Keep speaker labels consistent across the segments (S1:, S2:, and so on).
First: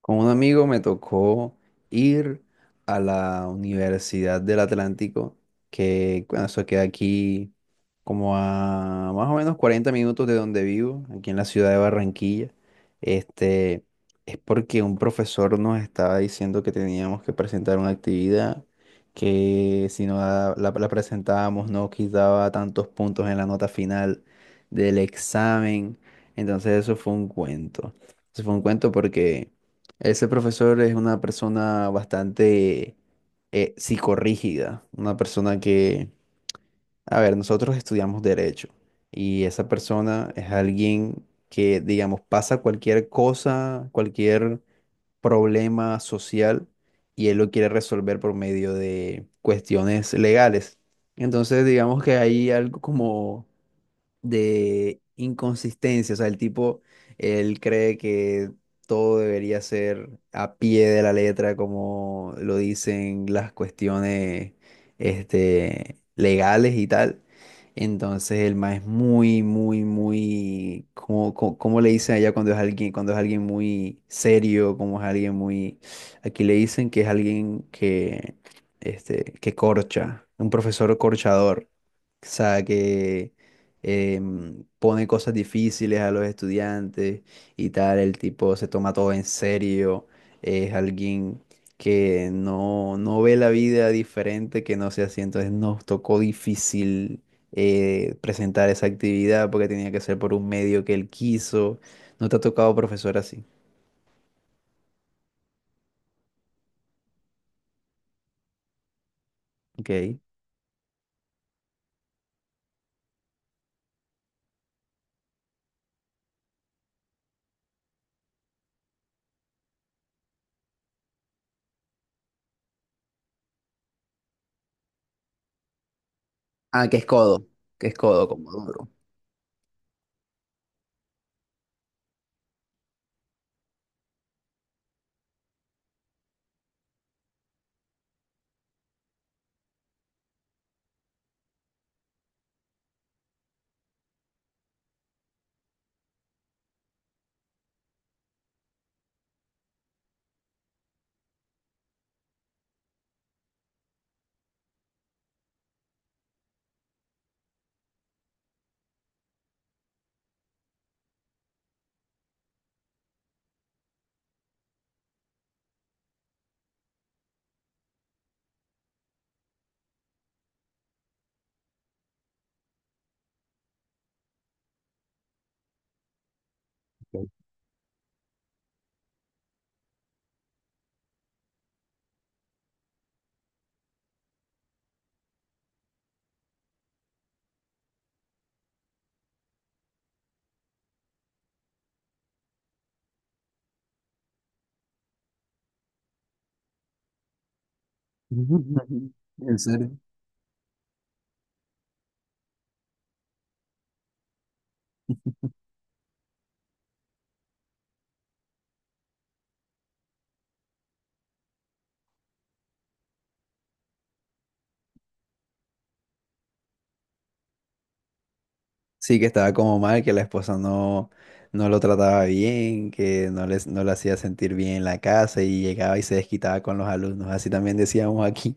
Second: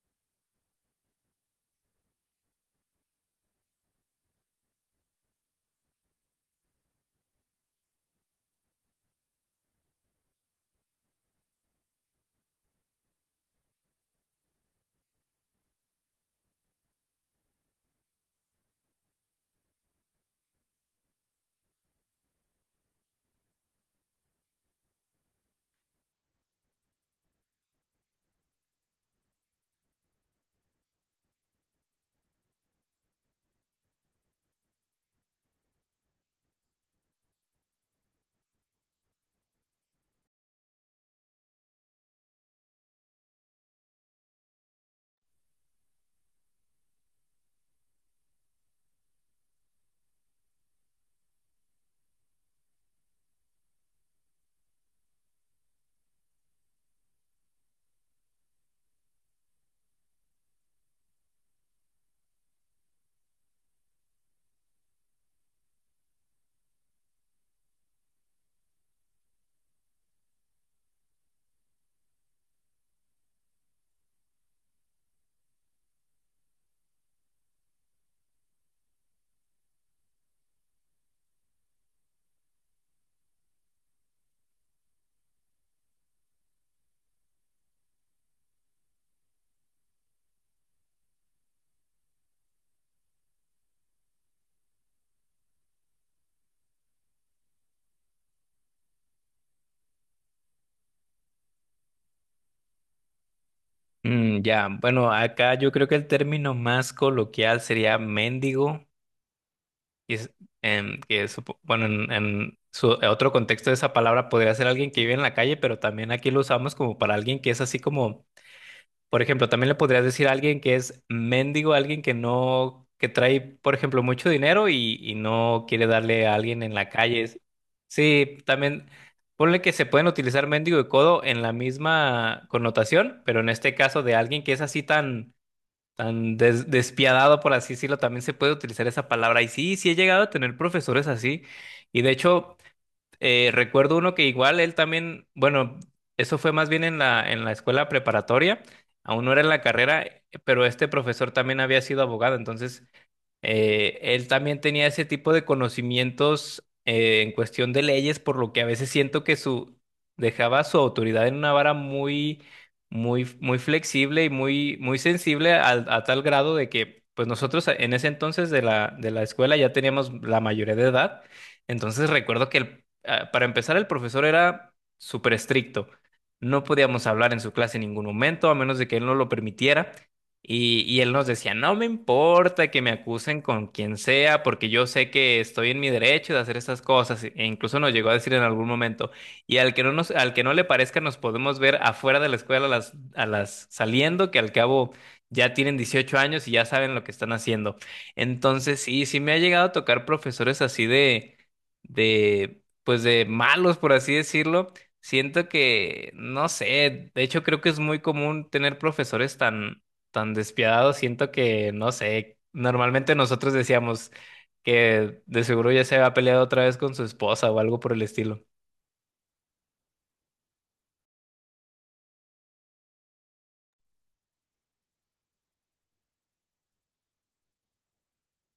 S1: Con un amigo me tocó ir a la Universidad del Atlántico, que bueno, eso queda aquí como a más o menos 40 minutos de donde vivo, aquí en la ciudad de Barranquilla. Este, es porque un profesor nos estaba diciendo que teníamos que presentar una actividad, que si no la presentábamos no quitaba tantos puntos en la nota final del examen. Entonces eso fue un cuento. Eso fue un cuento porque ese profesor es una persona bastante psicorrígida, una persona que, a ver, nosotros estudiamos derecho, y esa persona es alguien que, digamos, pasa cualquier cosa, cualquier problema social, y él lo quiere resolver por medio de cuestiones legales. Entonces, digamos que hay algo como de inconsistencia. O sea, el tipo, él cree que todo debería ser a pie de la letra, como lo dicen las cuestiones, legales y tal. Entonces el man es muy, muy, muy, como, cómo le dicen allá cuando es alguien muy serio, como es alguien muy, aquí le dicen que es alguien que, que corcha, un profesor corchador, o sea, que, pone cosas difíciles a los estudiantes y tal. El tipo se toma todo en serio, es alguien que no, no ve la vida diferente que no sea así. Entonces nos tocó difícil presentar esa actividad porque tenía que ser por un medio que él quiso. ¿No te ha tocado profesor así?
S2: Mm, ya, bueno, acá yo creo que el término más coloquial sería mendigo, y
S1: Ok.
S2: es- que bueno, en su en otro contexto de esa palabra podría ser alguien que vive en la calle, pero también aquí lo usamos como para alguien que es así como, por ejemplo, también le podrías decir a alguien que es mendigo, alguien que no, que trae, por ejemplo, mucho dinero y no quiere darle a alguien en
S1: Ah,
S2: la calle. Es-
S1: que es codo,
S2: Sí,
S1: como
S2: también.
S1: duro.
S2: Ponle que se pueden utilizar mendigo y codo en la misma connotación, pero en este caso de alguien que es así tan tan despiadado, por así decirlo, también se puede utilizar esa palabra. Y sí, sí he llegado a tener profesores así. Y de hecho, recuerdo uno que igual él también, bueno, eso fue más bien en la escuela preparatoria, aún no era en la carrera, pero este profesor también había sido abogado, entonces él también tenía ese tipo de conocimientos en cuestión de leyes, por lo que a veces siento que su dejaba su autoridad en una vara muy, muy, muy flexible y muy, muy sensible a, tal grado de que, pues nosotros en ese entonces de la escuela ya teníamos la mayoría de edad. Entonces recuerdo que para empezar el profesor era súper estricto. No podíamos
S1: Ok.
S2: hablar en su clase en ningún momento, a menos de que él no lo permitiera. Y él nos decía, no me importa que me acusen con quien sea, porque yo sé que estoy en mi derecho de hacer estas cosas. E incluso nos llegó a decir en algún momento, y al que no nos, al que no le parezca, nos podemos ver afuera de la escuela a las saliendo, que al cabo ya tienen 18 años y ya saben lo que están haciendo. Entonces, sí, sí me ha
S1: ¿En
S2: llegado a
S1: serio?
S2: tocar profesores así de, pues de malos, por así decirlo. Siento que, no sé, de hecho creo que es muy común tener profesores tan tan despiadado, siento que, no sé, normalmente nosotros decíamos que de seguro ya se había peleado otra vez con su esposa o algo por el estilo.
S1: Sí, que estaba como mal, que la esposa no lo trataba bien, que no les, no le hacía sentir bien en la casa y llegaba y se desquitaba con los alumnos. Así también decíamos aquí,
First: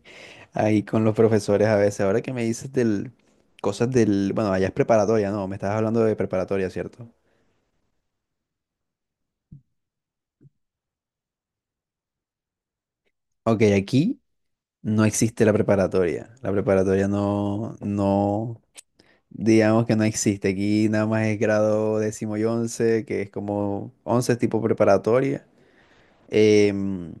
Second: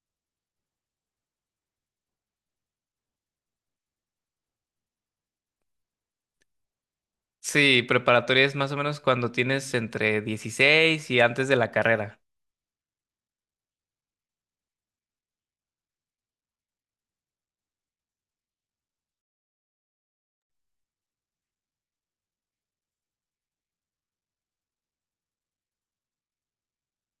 S1: ahí con los profesores a veces. Ahora que me dices del, cosas del, bueno, allá es preparatoria, ¿no? Me estabas hablando de preparatoria, ¿cierto?
S2: Sí, preparatoria es más o menos cuando tienes entre 16 y antes de la carrera.
S1: Ok, aquí no existe la preparatoria. La preparatoria no, no, digamos que no existe. Aquí nada más es grado décimo y once, que es como once tipo preparatoria. em,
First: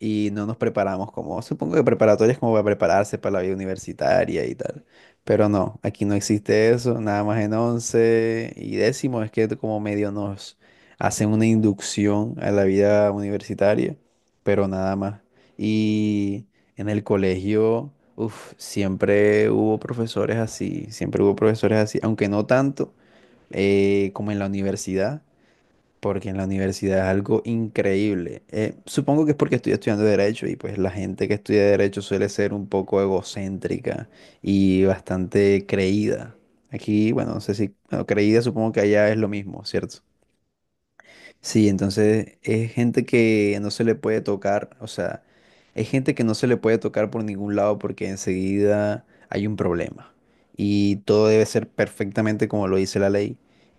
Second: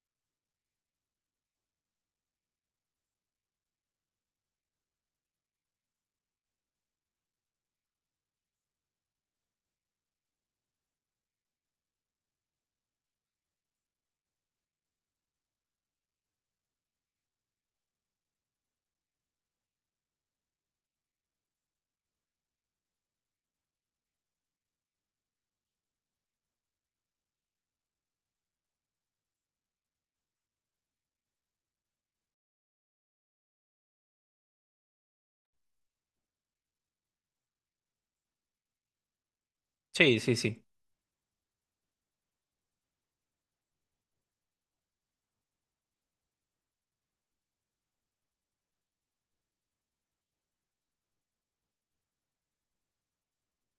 S1: y no nos preparamos como, supongo que preparatoria es como para prepararse para la vida universitaria y tal. Pero no, aquí no existe eso, nada más en once y décimo es que como medio nos hacen una inducción a la vida universitaria, pero nada más. Y en el colegio, uf, siempre hubo profesores así, siempre hubo profesores así, aunque no tanto como en la universidad, porque en la universidad es algo increíble. Supongo que es porque estoy estudiando derecho y pues la gente que estudia derecho suele ser un poco egocéntrica y bastante creída. Aquí, bueno, no sé si, bueno, creída supongo que allá es lo mismo, ¿cierto?
S2: Sí, sí, sí.
S1: Sí, entonces es gente que no se le puede tocar, o sea, es gente que no se le puede tocar por ningún lado porque enseguida hay un problema y todo debe ser perfectamente como lo dice la ley,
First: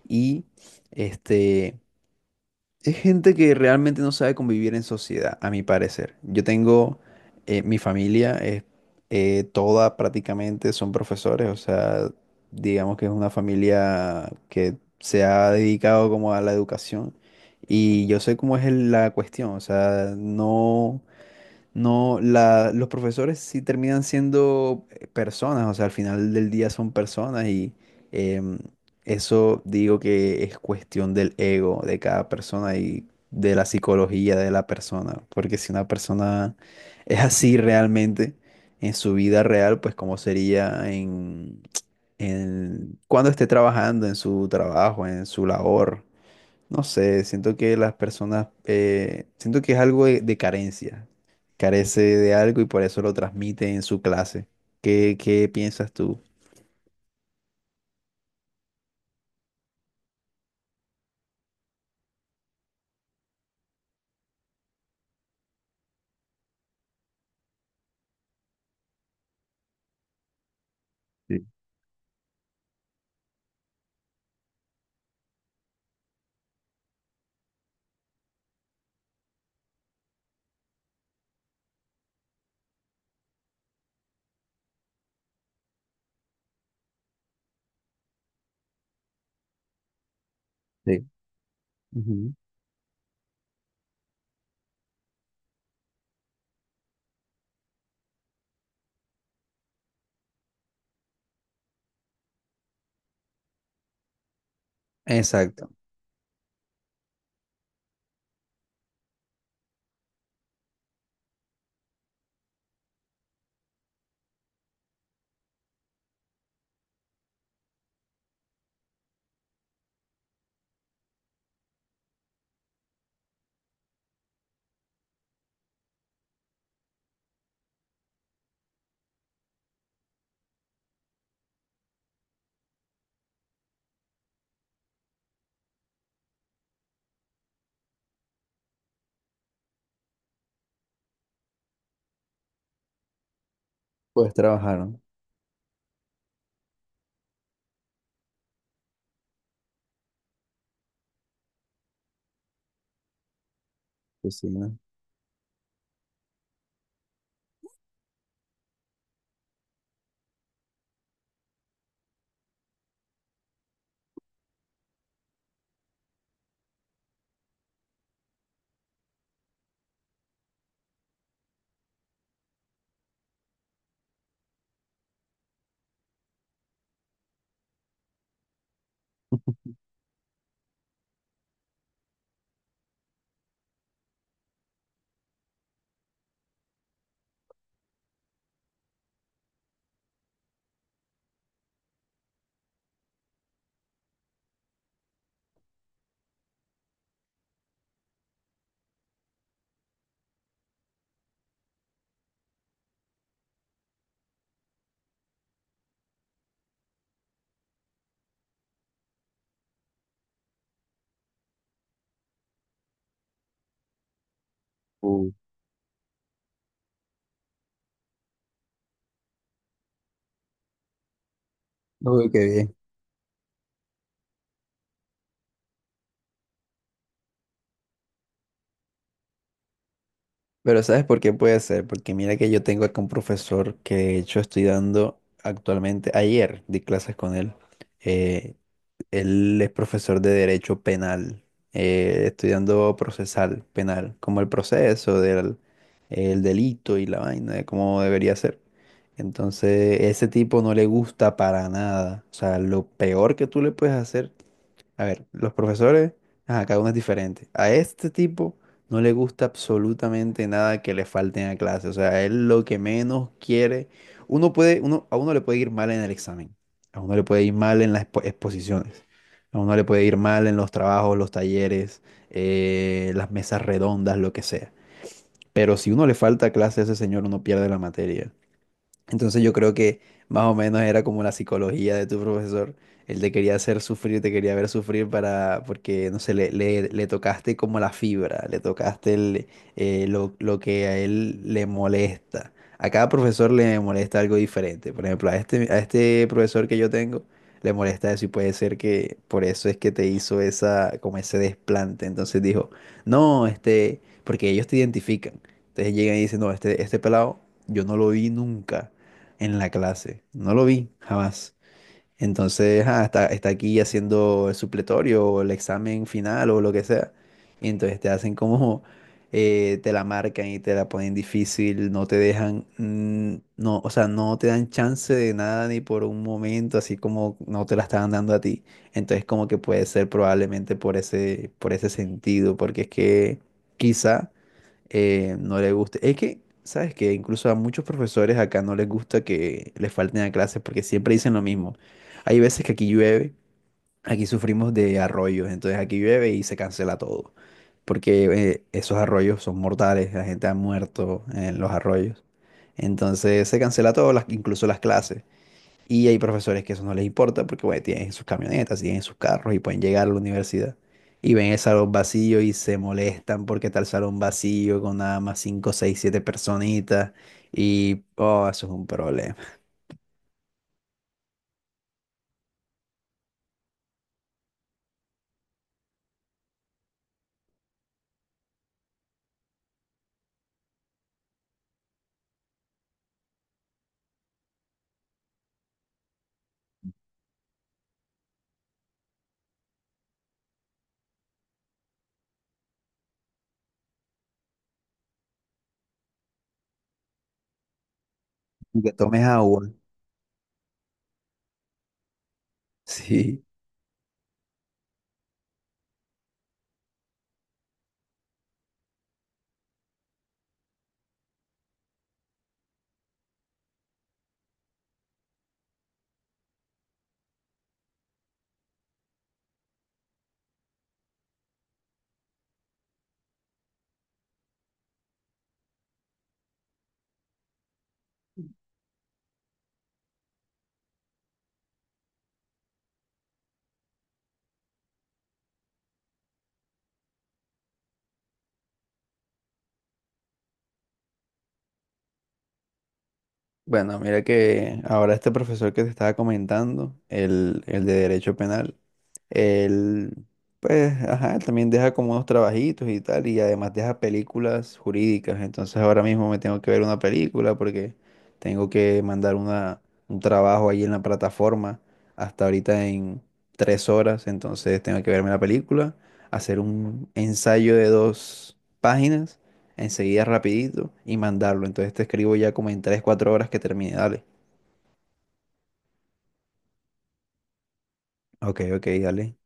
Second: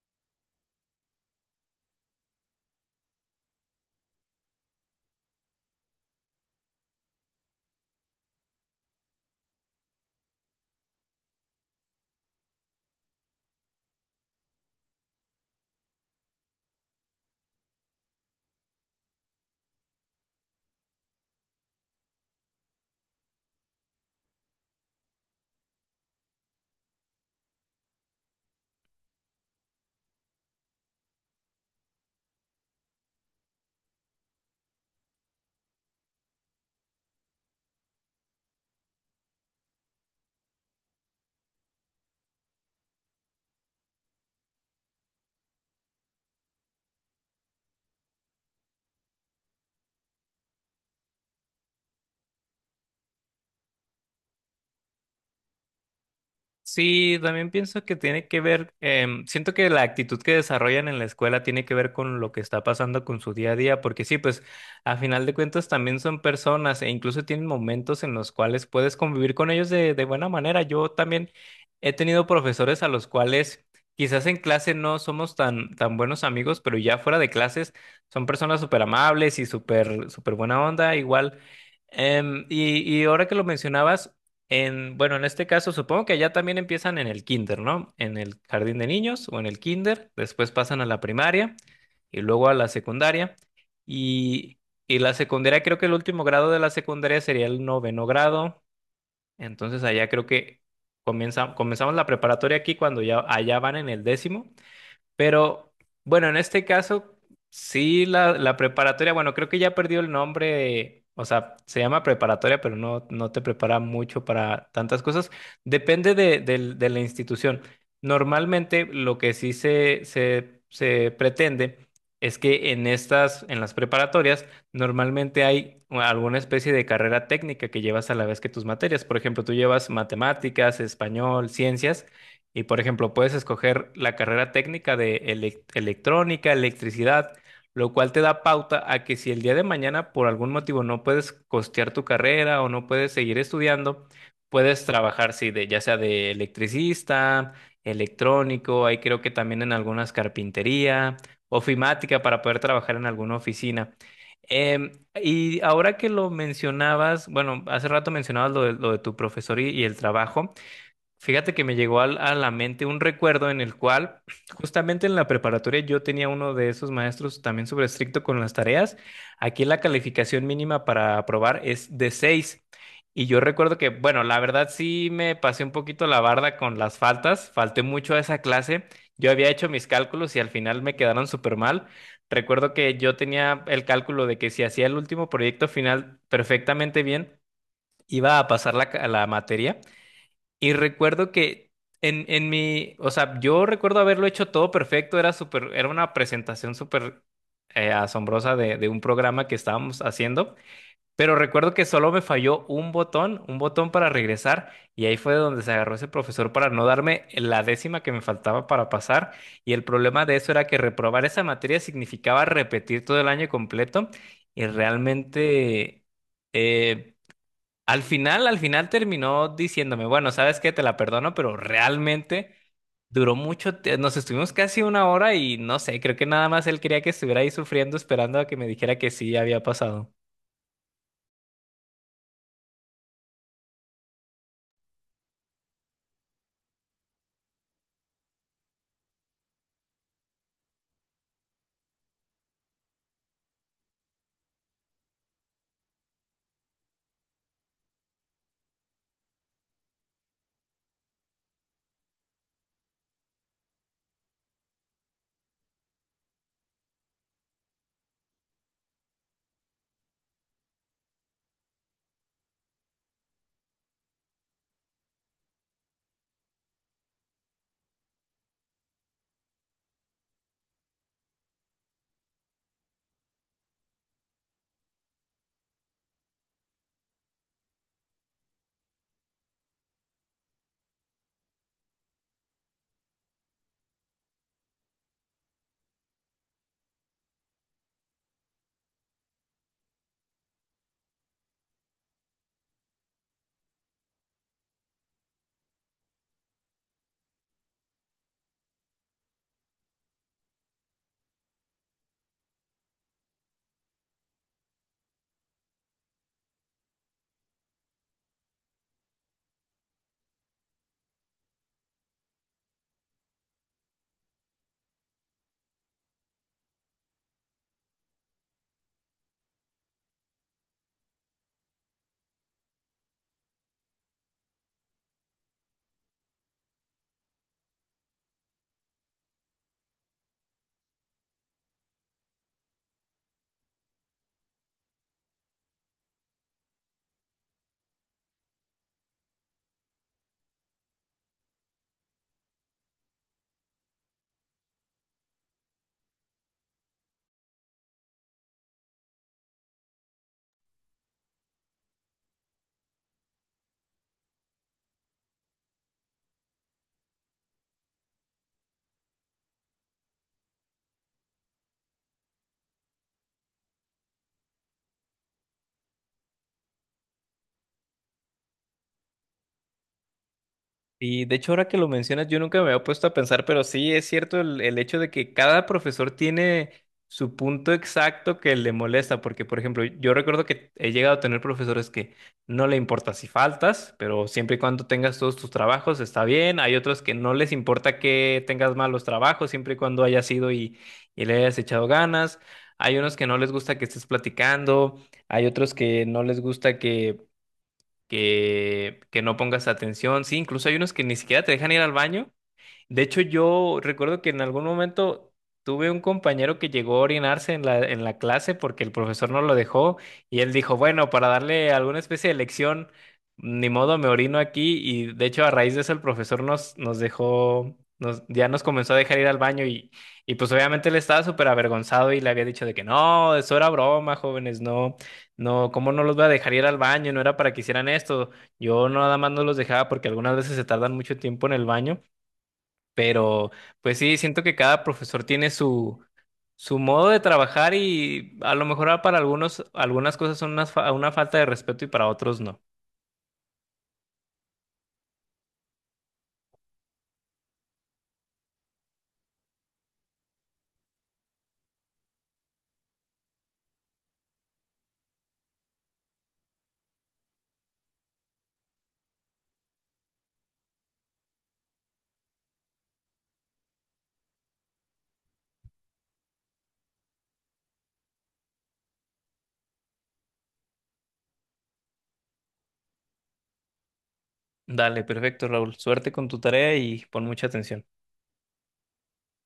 S1: y este es gente que realmente no sabe convivir en sociedad, a mi parecer. Yo tengo, mi familia es toda, prácticamente son profesores, o sea, digamos que es una familia que se ha dedicado como a la educación, y yo sé cómo es el- la cuestión. O sea, no, no, la, los profesores sí terminan siendo personas. O sea, al final del día son personas, y em, eso digo que es cuestión del ego de cada persona y de la psicología de la persona, porque si una persona es así realmente en su vida real, pues cómo sería en cuando esté trabajando, en su trabajo, en su labor. No sé, siento que las personas, siento que es algo de carencia, carece de algo y por eso lo transmite en su clase. ¿Qué piensas tú?
S2: Sí, también pienso que tiene que ver, siento que la actitud que desarrollan en la escuela tiene que ver con lo que está pasando con su día a día, porque sí, pues a final de cuentas también son personas e incluso tienen momentos en los cuales puedes convivir con ellos de buena manera. Yo también
S1: Sí,
S2: he tenido profesores a los cuales quizás en clase no somos tan, tan buenos amigos, pero ya fuera de clases son personas súper amables y súper, súper buena onda, igual. Y ahora que lo mencionabas, en, bueno, en este caso supongo que allá también empiezan en el kinder, ¿no? En el jardín de niños o en el kinder, después pasan a la
S1: sí.
S2: primaria y
S1: Ujú.
S2: luego a la secundaria. Y, y la secundaria, creo que el último grado de la secundaria sería el noveno grado. Entonces allá creo que comenzamos la preparatoria aquí cuando ya allá van en el décimo.
S1: Exacto,
S2: Pero bueno, en este caso, sí, la preparatoria, bueno, creo que ya perdió el nombre o sea, se llama preparatoria, pero no, no te prepara mucho para tantas cosas. Depende de la institución. Normalmente lo que sí se pretende es que en estas, en las preparatorias, normalmente hay alguna especie de carrera técnica que llevas a la vez que tus materias. Por ejemplo, tú llevas matemáticas, español, ciencias. Y por ejemplo, puedes escoger la carrera técnica de electrónica, electricidad, lo cual te da pauta a que si el día de mañana por algún motivo no puedes costear tu carrera o no puedes seguir estudiando,
S1: puedes trabajar,
S2: puedes
S1: ¿no?
S2: trabajar, sí, de, ya sea de electricista, electrónico, ahí creo que también en algunas carpintería, ofimática para poder trabajar en alguna oficina.
S1: Pues sí, ¿no?
S2: Em, y ahora que lo mencionabas, bueno, hace rato mencionabas lo de tu profesor y el trabajo. Fíjate que me llegó a la mente un recuerdo en el cual justamente en la preparatoria yo tenía uno de esos maestros también sobre estricto con las tareas. Aquí la calificación mínima para aprobar es de 6. Y yo recuerdo que, bueno, la verdad sí me pasé un poquito la barda con las faltas, falté mucho a esa clase. Yo había hecho mis cálculos y al final me quedaron súper mal. Recuerdo que yo tenía el cálculo de que si hacía el último proyecto final perfectamente bien, iba a pasar la, la materia. Y recuerdo que en mi, o sea, yo recuerdo haberlo hecho todo perfecto, era súper, era una presentación súper asombrosa de un programa que estábamos haciendo, pero recuerdo que solo me falló un botón para regresar, y ahí fue donde se agarró ese profesor para no darme la décima que me faltaba para pasar, y el problema de eso era que reprobar esa materia significaba repetir todo el año completo, y
S1: Uh,
S2: realmente... eh, al final terminó diciéndome, bueno, sabes qué, te la perdono, pero
S1: uy, qué
S2: realmente
S1: bien.
S2: duró mucho, nos estuvimos casi 1 hora y no sé, creo que nada más él quería que estuviera ahí sufriendo, esperando a que me dijera que sí había pasado.
S1: Pero ¿sabes por qué puede ser? Porque mira que yo tengo acá un profesor que de hecho estoy dando actualmente, ayer di clases con él. Eh, Él es profesor de Derecho Penal, estudiando procesal penal, como el proceso del el delito y la vaina, de cómo debería ser. Entonces, ese tipo no le gusta para nada. O sea, lo peor que tú le puedes hacer, a ver, los profesores, ajá, cada uno es diferente. A este tipo no le gusta absolutamente nada que le falten a clase. O sea, él lo que menos quiere, uno puede, uno, a uno le puede ir mal en el examen, a uno le puede ir mal en las expo- exposiciones, a uno le puede ir mal en los trabajos, los talleres, las mesas redondas, lo que sea. Pero si uno le falta clase a ese señor, uno pierde la materia. Entonces yo creo que más o menos era como la psicología de tu profesor. Él te quería hacer sufrir, te quería ver sufrir para, porque, no sé, le tocaste como la fibra, le tocaste lo que a él le molesta. A cada profesor le molesta algo diferente. Por ejemplo, a este profesor que yo tengo le molesta eso, y puede ser que por eso es que te hizo esa, como ese desplante. Entonces dijo, no, porque ellos te identifican. Entonces llegan y dicen, no, este pelado yo no lo vi nunca en la clase. No lo vi jamás. Entonces, ah, está aquí haciendo el supletorio o el examen final o lo que sea. Y entonces te hacen como, te la marcan y te la ponen difícil, no te dejan, no, o sea, no te dan chance de nada ni por un momento, así como no te la estaban dando a ti. Entonces, como que puede ser probablemente por ese sentido, porque es que quizá no le guste. Es que, sabes que incluso a muchos profesores acá no les gusta que les falten a clases porque siempre dicen lo mismo. Hay veces que aquí llueve, aquí sufrimos de arroyos, entonces aquí llueve y se cancela todo. Porque esos arroyos son mortales, la gente ha muerto en los arroyos. Entonces se cancela todo, las, incluso las clases. Y hay profesores que eso no les importa porque, bueno, tienen sus camionetas, tienen sus carros y pueden llegar a la universidad. Y ven el salón vacío y se molestan porque está el salón vacío con nada más cinco, seis, 7 personitas. Y, oh, eso es un problema.
S2: Y de hecho, ahora que lo mencionas, yo nunca me había puesto a pensar, pero sí es cierto el hecho de que cada profesor tiene su punto exacto que le molesta, porque, por ejemplo, yo recuerdo que he llegado a tener profesores que no le importa si faltas, pero siempre y cuando tengas todos tus trabajos está bien. Hay otros que no les importa que tengas malos trabajos, siempre y cuando hayas ido y le hayas echado ganas. Hay unos que no les gusta que estés platicando, hay otros que no les gusta que
S1: Y que
S2: que
S1: tomes
S2: no
S1: agua.
S2: pongas atención. Sí, incluso hay unos que ni siquiera te dejan ir al baño de hecho,
S1: Sí.
S2: yo recuerdo que en algún momento tuve un compañero que llegó a orinarse en la clase porque el profesor no lo dejó y él dijo, bueno, para darle alguna especie de lección, ni modo, me orino aquí y de hecho a raíz de eso el profesor nos, nos dejó, nos, ya nos comenzó a dejar ir al baño y pues obviamente él estaba súper avergonzado y le había dicho de que no, eso era broma, jóvenes, no, no, ¿cómo no los voy a dejar ir al baño? No era para que hicieran esto. Yo nada más no los dejaba porque algunas veces se tardan mucho tiempo en el baño. Pero, pues sí, siento que cada profesor tiene su, su modo de trabajar y a lo mejor para algunos, algunas cosas son una, una falta de respeto y para otros no.
S1: Bueno, mira que ahora este profesor que te estaba comentando, el de Derecho Penal, él, pues, ajá, él también deja como unos trabajitos y tal, y además deja películas jurídicas. Entonces ahora mismo me tengo que ver una película porque tengo que mandar un trabajo ahí en la plataforma hasta ahorita en 3 horas. Entonces tengo que verme la película, hacer un ensayo de 2 páginas enseguida rapidito y mandarlo. Entonces te escribo ya como en 3 4 horas que termine. Dale.
S2: Dale, perfecto, Raúl. Suerte con tu tarea y pon mucha atención.
S1: Ok, ok, dale.